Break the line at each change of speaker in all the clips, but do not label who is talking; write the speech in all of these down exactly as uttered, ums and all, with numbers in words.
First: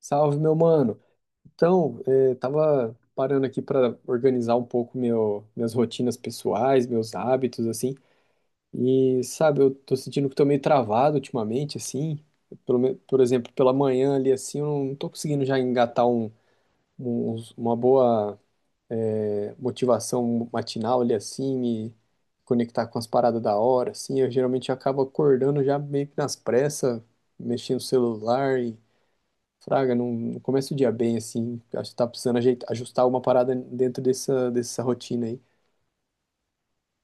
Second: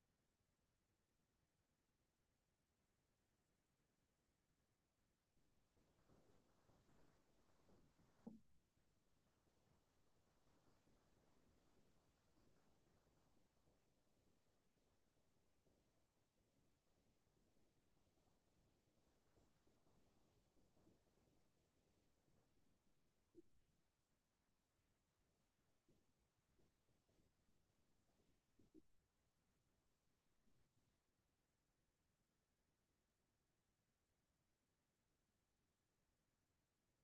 Salve, meu mano. Então, eh, tava parando aqui para organizar um pouco meu, minhas rotinas pessoais, meus hábitos, assim. E, sabe, eu tô sentindo que tô meio travado ultimamente, assim. Pelo, me- por exemplo, pela manhã ali, assim, eu não tô conseguindo já engatar um, um- uma boa, eh, motivação matinal ali, assim, me conectar com as paradas da hora, assim. Eu geralmente acabo acordando já meio que nas pressas, mexendo no celular Fraga, não, não começa o dia bem assim. Acho que tá precisando ajeitar, ajustar alguma parada dentro dessa, dessa rotina aí.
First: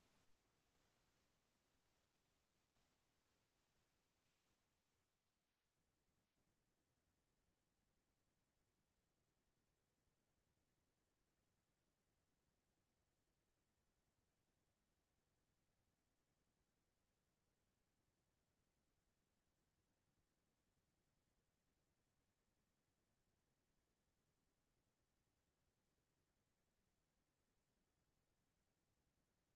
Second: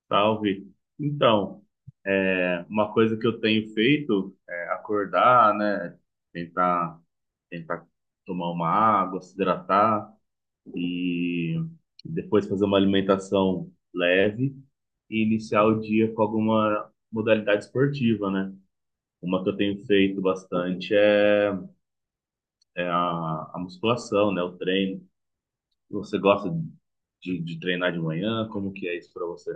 Salve. Então, é, uma coisa que eu tenho feito é acordar, né? Tentar, tentar tomar uma água, se hidratar e depois fazer uma alimentação leve e iniciar o dia com alguma modalidade esportiva, né? Uma que eu tenho feito bastante é, é a, a musculação, né? O treino. Você gosta de, de treinar de manhã? Como que é isso para você?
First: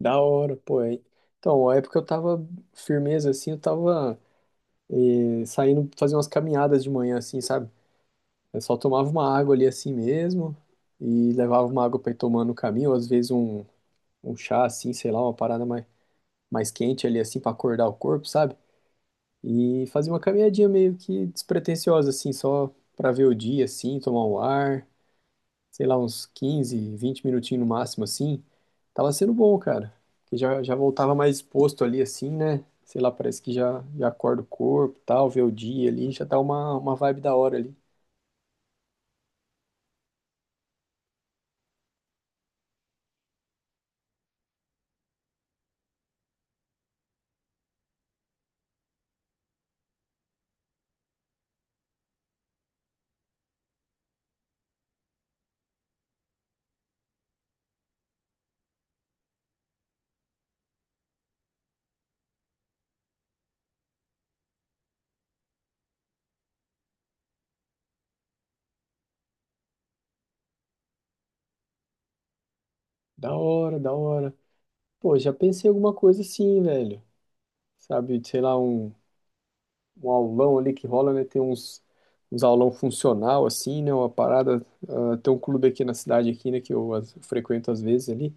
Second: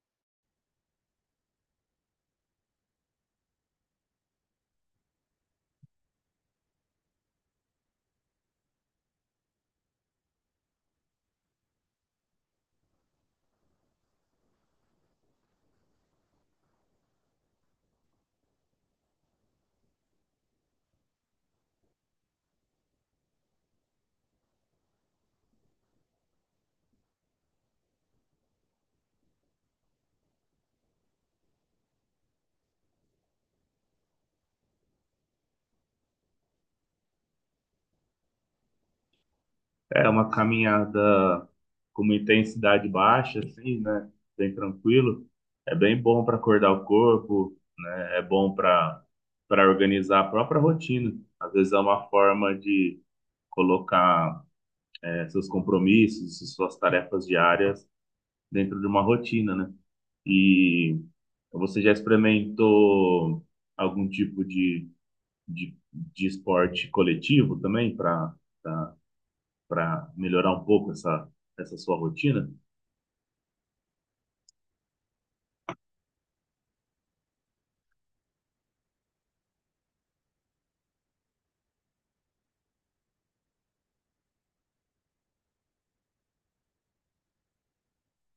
Da hora, pô. É. Então, a época eu tava firmeza assim, eu tava eh, saindo fazer umas caminhadas de manhã assim, sabe? Eu só tomava uma água ali assim mesmo e levava uma água pra ir tomando no caminho, ou às vezes um, um chá assim, sei lá, uma parada mais, mais, quente ali assim pra acordar o corpo, sabe? E fazia uma caminhadinha meio que despretensiosa assim, só pra ver o dia assim, tomar um ar. Sei lá, uns quinze, vinte minutinhos no máximo, assim, tava sendo bom, cara. Porque já, já voltava mais exposto ali, assim, né? Sei lá, parece que já, já acorda o corpo, e tal, vê o dia ali, já dá uma, uma vibe da hora ali.
É uma caminhada com uma intensidade baixa, assim, né? Bem tranquilo. É bem bom para acordar o corpo, né? É bom para para organizar a própria rotina. Às vezes é uma forma de colocar eh, seus compromissos, suas tarefas diárias dentro de uma rotina, né? E você já experimentou algum tipo de, de, de esporte coletivo também para para melhorar um pouco essa essa sua rotina?
Da hora, da hora. Pô, já pensei em alguma coisa assim, velho. Sabe, sei lá, um, um aulão ali que rola, né? Tem uns, uns aulão funcional, assim, né? Uma parada. Ah, tem um clube aqui na cidade, aqui, né? Que eu as- frequento às vezes ali.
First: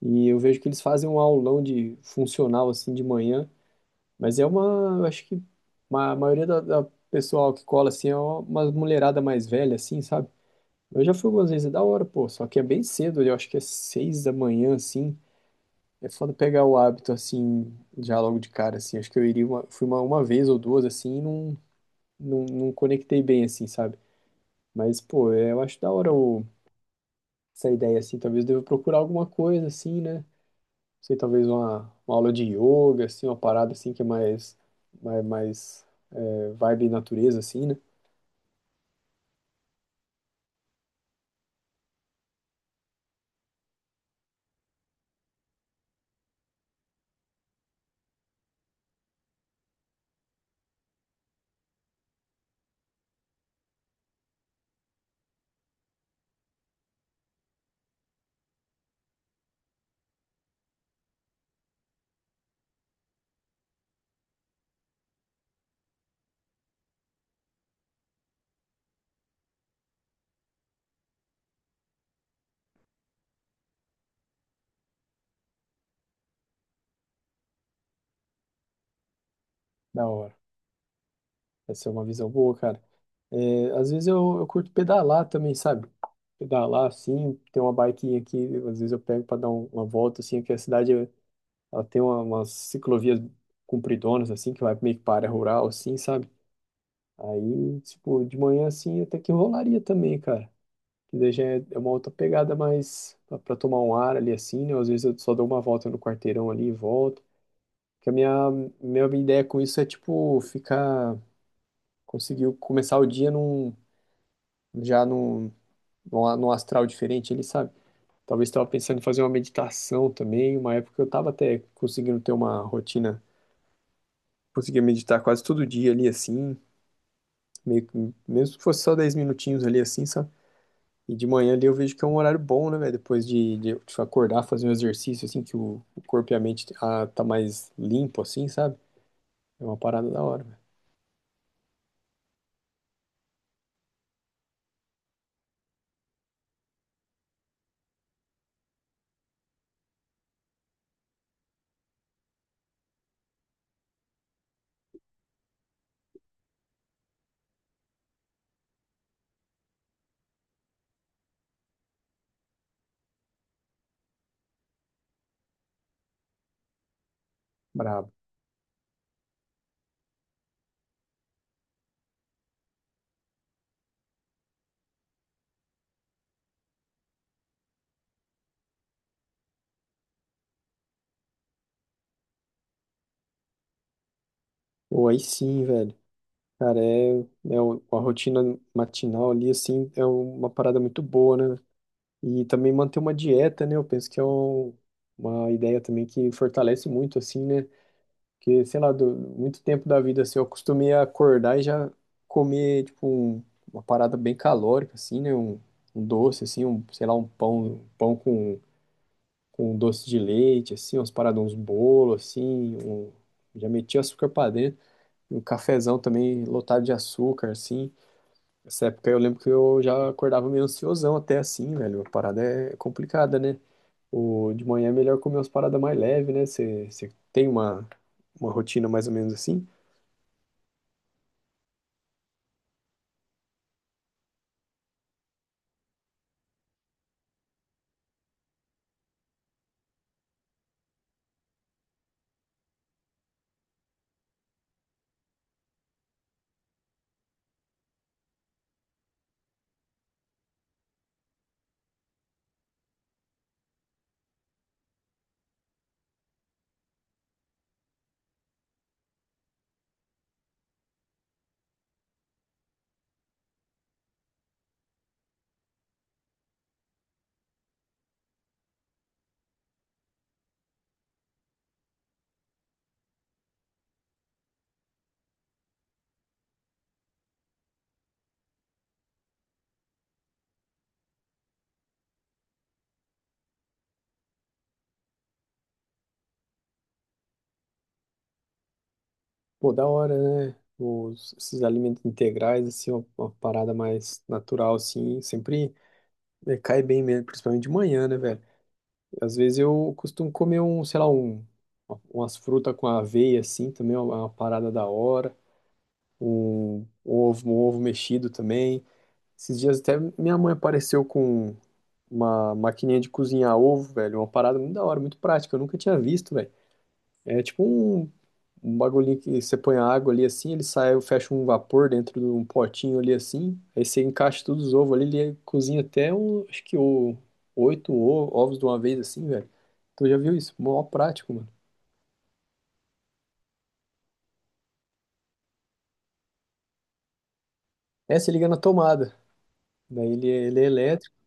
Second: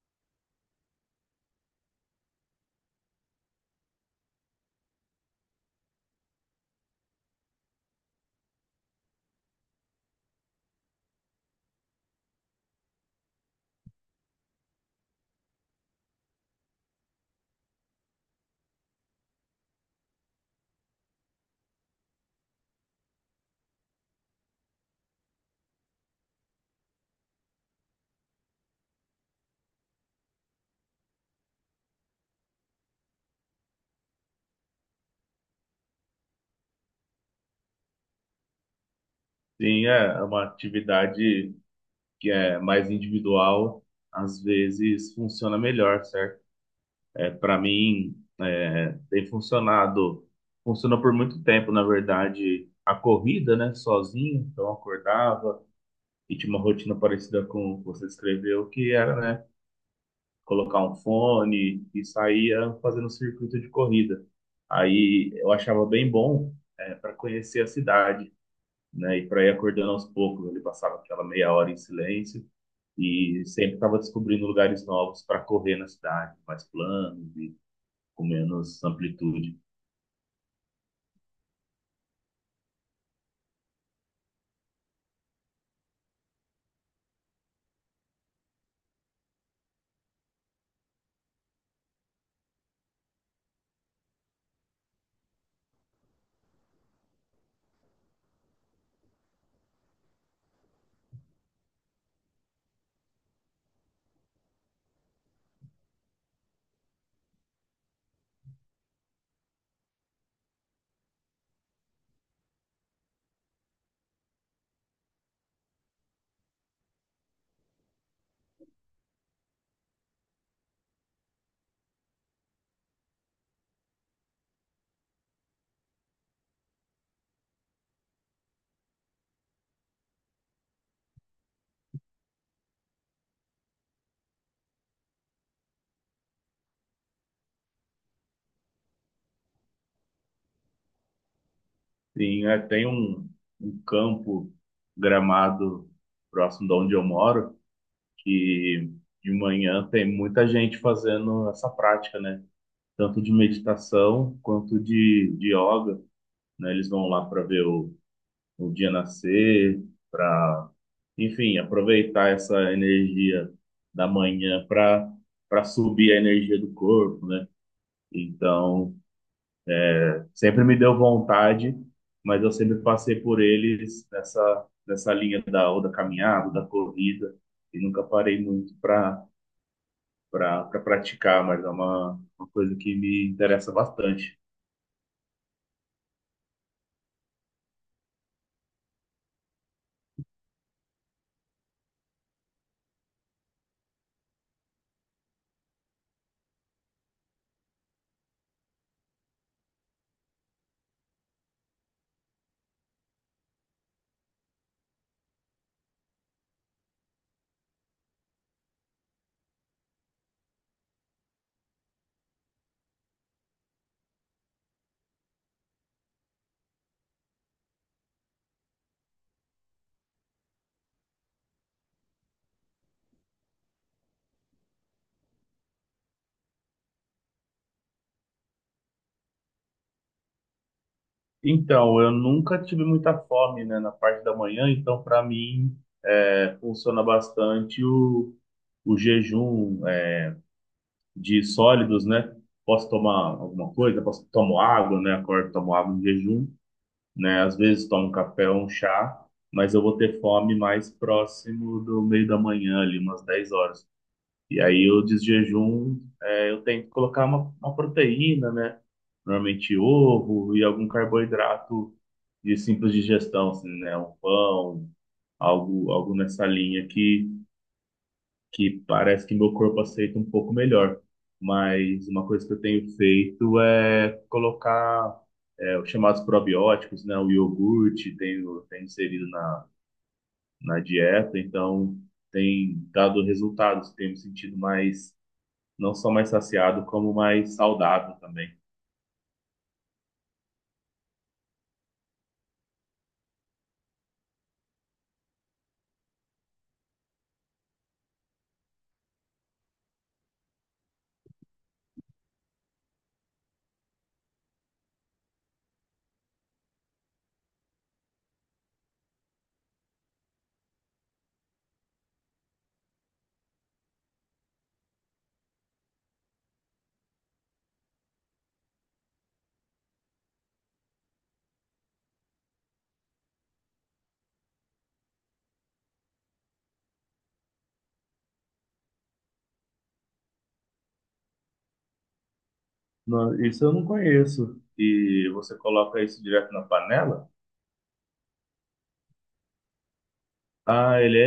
E eu vejo que eles fazem um aulão de funcional, assim, de manhã. Mas é uma, eu acho que ma- a maioria da, da pessoal que cola assim é uma mulherada mais velha, assim, sabe? Eu já fui algumas vezes, é da hora, pô, só que é bem cedo, eu acho que é seis da manhã, assim. É foda pegar o hábito, assim, já logo de cara, assim. Acho que eu iria uma, fui uma, uma vez ou duas, assim, e não, não, não conectei bem, assim, sabe? Mas, pô, é, eu acho da hora o, essa ideia, assim. Talvez eu deva procurar alguma coisa, assim, né? Não sei, talvez uma, uma, aula de yoga, assim, uma parada, assim, que é mais, mais, mais vibe natureza, assim, né?
Sim, é é uma atividade que é mais individual, às vezes funciona melhor, certo? É, para mim, é, tem funcionado, funcionou por muito tempo, na verdade, a corrida, né, sozinho, então eu acordava e tinha uma rotina parecida com o que você descreveu, que era, né, colocar um fone e saía fazendo um circuito de corrida. Aí eu achava bem bom, é, para conhecer a cidade, né, e para ir acordando aos poucos, ele passava aquela meia hora em silêncio e sempre estava descobrindo lugares novos para correr na cidade, mais planos e com menos amplitude.
Da hora. Essa é uma visão boa, cara. É, às vezes eu, eu curto pedalar também, sabe? Pedalar, assim, tem uma biquinha aqui, às vezes eu pego para dar um- uma volta, assim, que a cidade, ela tem uma, umas ciclovias compridonas, assim, que vai meio que para a área rural, assim, sabe? Aí, tipo, de manhã, assim, até que rolaria também, cara. Que daí já é é uma outra pegada mais para tomar um ar ali, assim, né? Às vezes eu só dou uma volta no quarteirão ali e volto. Que a minha, minha ideia com isso é, tipo, ficar conseguiu começar o dia num, já num, num, num astral diferente, ele sabe. Talvez estava pensando em fazer uma meditação também, uma época eu estava até conseguindo ter uma rotina, conseguia meditar quase todo dia ali assim, meio que- mesmo que fosse só dez minutinhos ali assim, sabe? E de manhã ali eu vejo que é um horário bom, né, velho? Depois de, de eu acordar, fazer um exercício assim, que o, o corpo e a mente ah, tá mais limpo assim, sabe? É uma parada da hora, velho.
Tem, é, tem um, um campo gramado próximo de onde eu moro que de manhã tem muita gente fazendo essa prática, né? Tanto de meditação quanto de, de yoga, né? Eles vão lá para ver o o dia nascer, para, enfim, aproveitar essa energia da manhã para para subir a energia do corpo, né?
Brabo.
Então, sempre me deu vontade, mas eu sempre passei por eles nessa nessa linha da ou da caminhada, ou da corrida e nunca parei muito para para pra praticar, mas é uma, uma coisa que me interessa bastante.
Pô, aí sim, velho. Cara, é, é o- a rotina matinal ali, assim, é uma parada muito boa, né? E também manter uma dieta, né? Eu penso que é um- uma ideia também que fortalece muito, assim, né? Porque, sei lá, do, muito tempo da vida, assim, eu acostumei a acordar e já comer, tipo, um- uma parada bem calórica, assim, né? Um, um doce, assim, um, sei lá, um pão, um pão com, com um doce de leite, assim, umas paradas, uns bolos, assim, um, já meti açúcar pra dentro, um cafezão também lotado de açúcar, assim essa época eu lembro que eu já acordava meio ansiosão até assim, velho. A parada é complicada, né? O, de manhã é melhor comer umas paradas mais leves, né? Você tem uma, uma rotina mais ou menos assim.
Então, eu nunca tive muita fome, né, na parte da manhã, então para mim é, funciona bastante o, o jejum é, de sólidos, né? Posso tomar alguma coisa, posso tomo água, né? Acordo, tomo água em jejum, né? Às vezes tomo um café ou um chá, mas eu vou ter fome mais próximo do meio da manhã, ali umas dez horas. E aí o desjejum, é, eu tento colocar uma, uma proteína, né? Normalmente ovo e algum carboidrato de simples digestão, assim, né? Um pão, algo, algo nessa linha que, que parece que meu corpo aceita um pouco melhor. Mas uma coisa que eu tenho feito é colocar é, os chamados probióticos, né? O iogurte tenho, tenho inserido na, na dieta, então tem dado resultados, tenho me sentido mais não só mais saciado, como mais saudável também.
Pô, da hora, né? Os, esses alimentos integrais, assim, uma, uma parada mais natural, assim, sempre é, cai bem mesmo, principalmente de manhã, né, velho? Às vezes eu costumo comer um, sei lá, um, umas frutas com aveia, assim, também é uma é uma parada da hora. Um, um ovo, um ovo mexido também. Esses dias até minha mãe apareceu com uma maquininha de cozinhar ovo, velho. Uma parada muito da hora, muito prática. Eu nunca tinha visto, velho. É tipo um, um bagulhinho que você põe a água ali assim, ele sai, fecha um vapor dentro de um potinho ali assim. Aí você encaixa todos os ovos ali, ele cozinha até um, acho que o, oito o- ovos de uma vez assim, velho. Tu já viu isso? Mó prático, mano.
Não, isso eu não conheço. E você coloca isso direto na panela?
É, você liga na tomada. Daí ele, ele é
Ah,
elétrico.
ele é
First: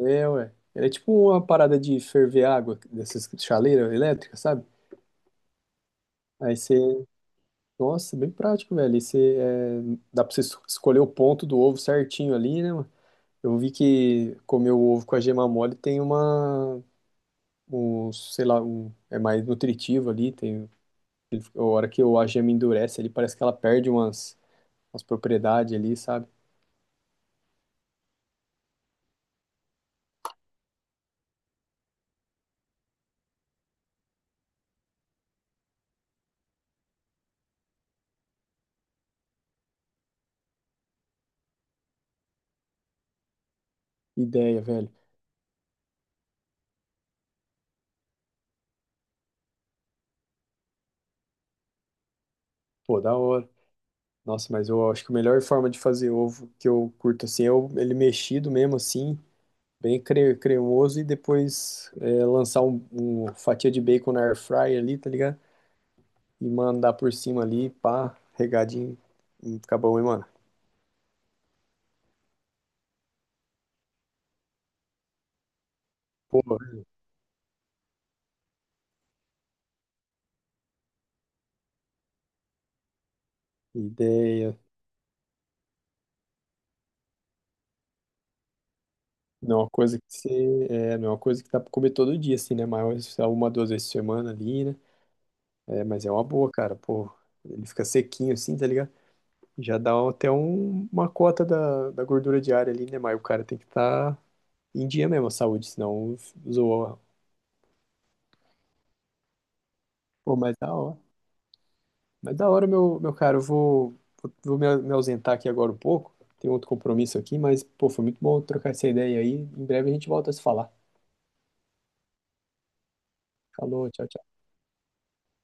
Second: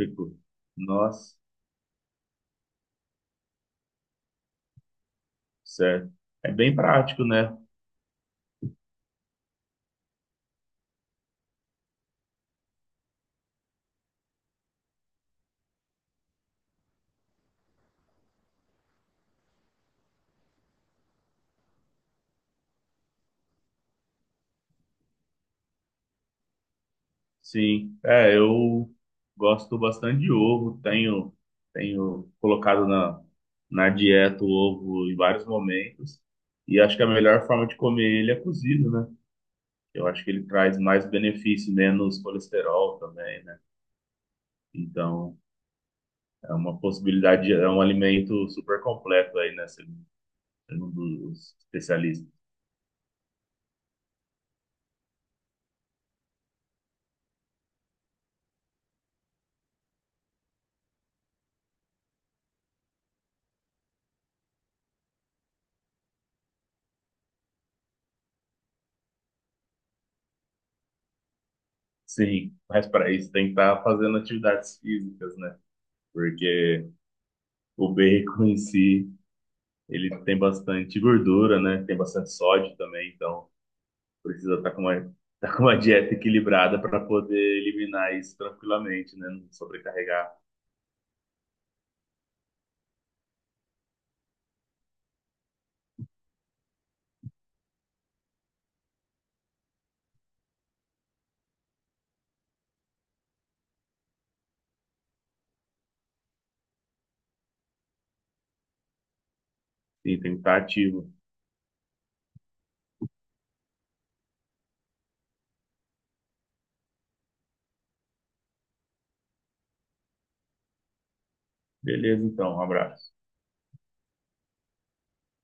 É, ué. Ele é tipo
Nossa,
uma parada de ferver água dessas chaleiras elétricas, sabe?
certo. É
Aí
bem
você
prático, né?
Nossa, bem prático, velho. E você, é, dá pra você es- escolher o ponto do ovo certinho ali, né, mano? Eu vi que comer o ovo com a gema mole tem uma, um, sei lá, um, é mais nutritivo ali. Tem, a hora que o- a gema endurece ali, parece que ela perde umas, umas, propriedades ali, sabe?
Sim. É, eu gosto bastante de ovo. Tenho, tenho colocado na, na dieta o ovo em vários momentos. E acho que a melhor forma de comer ele é cozido, né? Eu acho que ele traz mais benefício, menos colesterol também, né?
Ideia, velho.
Então, é uma possibilidade, é um alimento super completo aí, né? Segundo os especialistas.
Pô, da hora. Nossa, mas eu acho que a melhor forma de fazer ovo que eu curto assim é o- ele mexido mesmo assim, bem cre cremoso e depois é, lançar um, um fatia de bacon na air fryer ali, tá ligado? E mandar por cima ali, pá, regadinho, e fica bom, hein, mano?
Sim, mas para isso tem que estar fazendo atividades físicas, né?
Pô,
Porque o bacon em si, ele tem bastante gordura, né? Tem bastante sódio também, então precisa
ideia.
estar com uma, tá com uma dieta equilibrada para poder eliminar isso tranquilamente, né? Não
Não é uma coisa que
sobrecarregar.
você, é, não é uma coisa que dá pra comer todo dia, assim, né? Mas uma, duas vezes por semana ali, né? É, mas é uma boa, cara, pô. Ele fica sequinho assim, tá ligado? Já dá até um- uma cota da, da gordura diária ali, né? Mas o cara tem que estar em dia mesmo, a saúde, senão zoa.
Sim, tem
Pô,
que
mas
estar
da hora.
ativo.
Mas da hora, meu, meu cara, eu vou, vou, vou me, me ausentar aqui agora um pouco. Tem outro compromisso aqui, mas, pô, foi muito bom trocar essa ideia aí. Em breve a gente volta a se falar.
Beleza, então, um abraço.
Falou, tchau, tchau.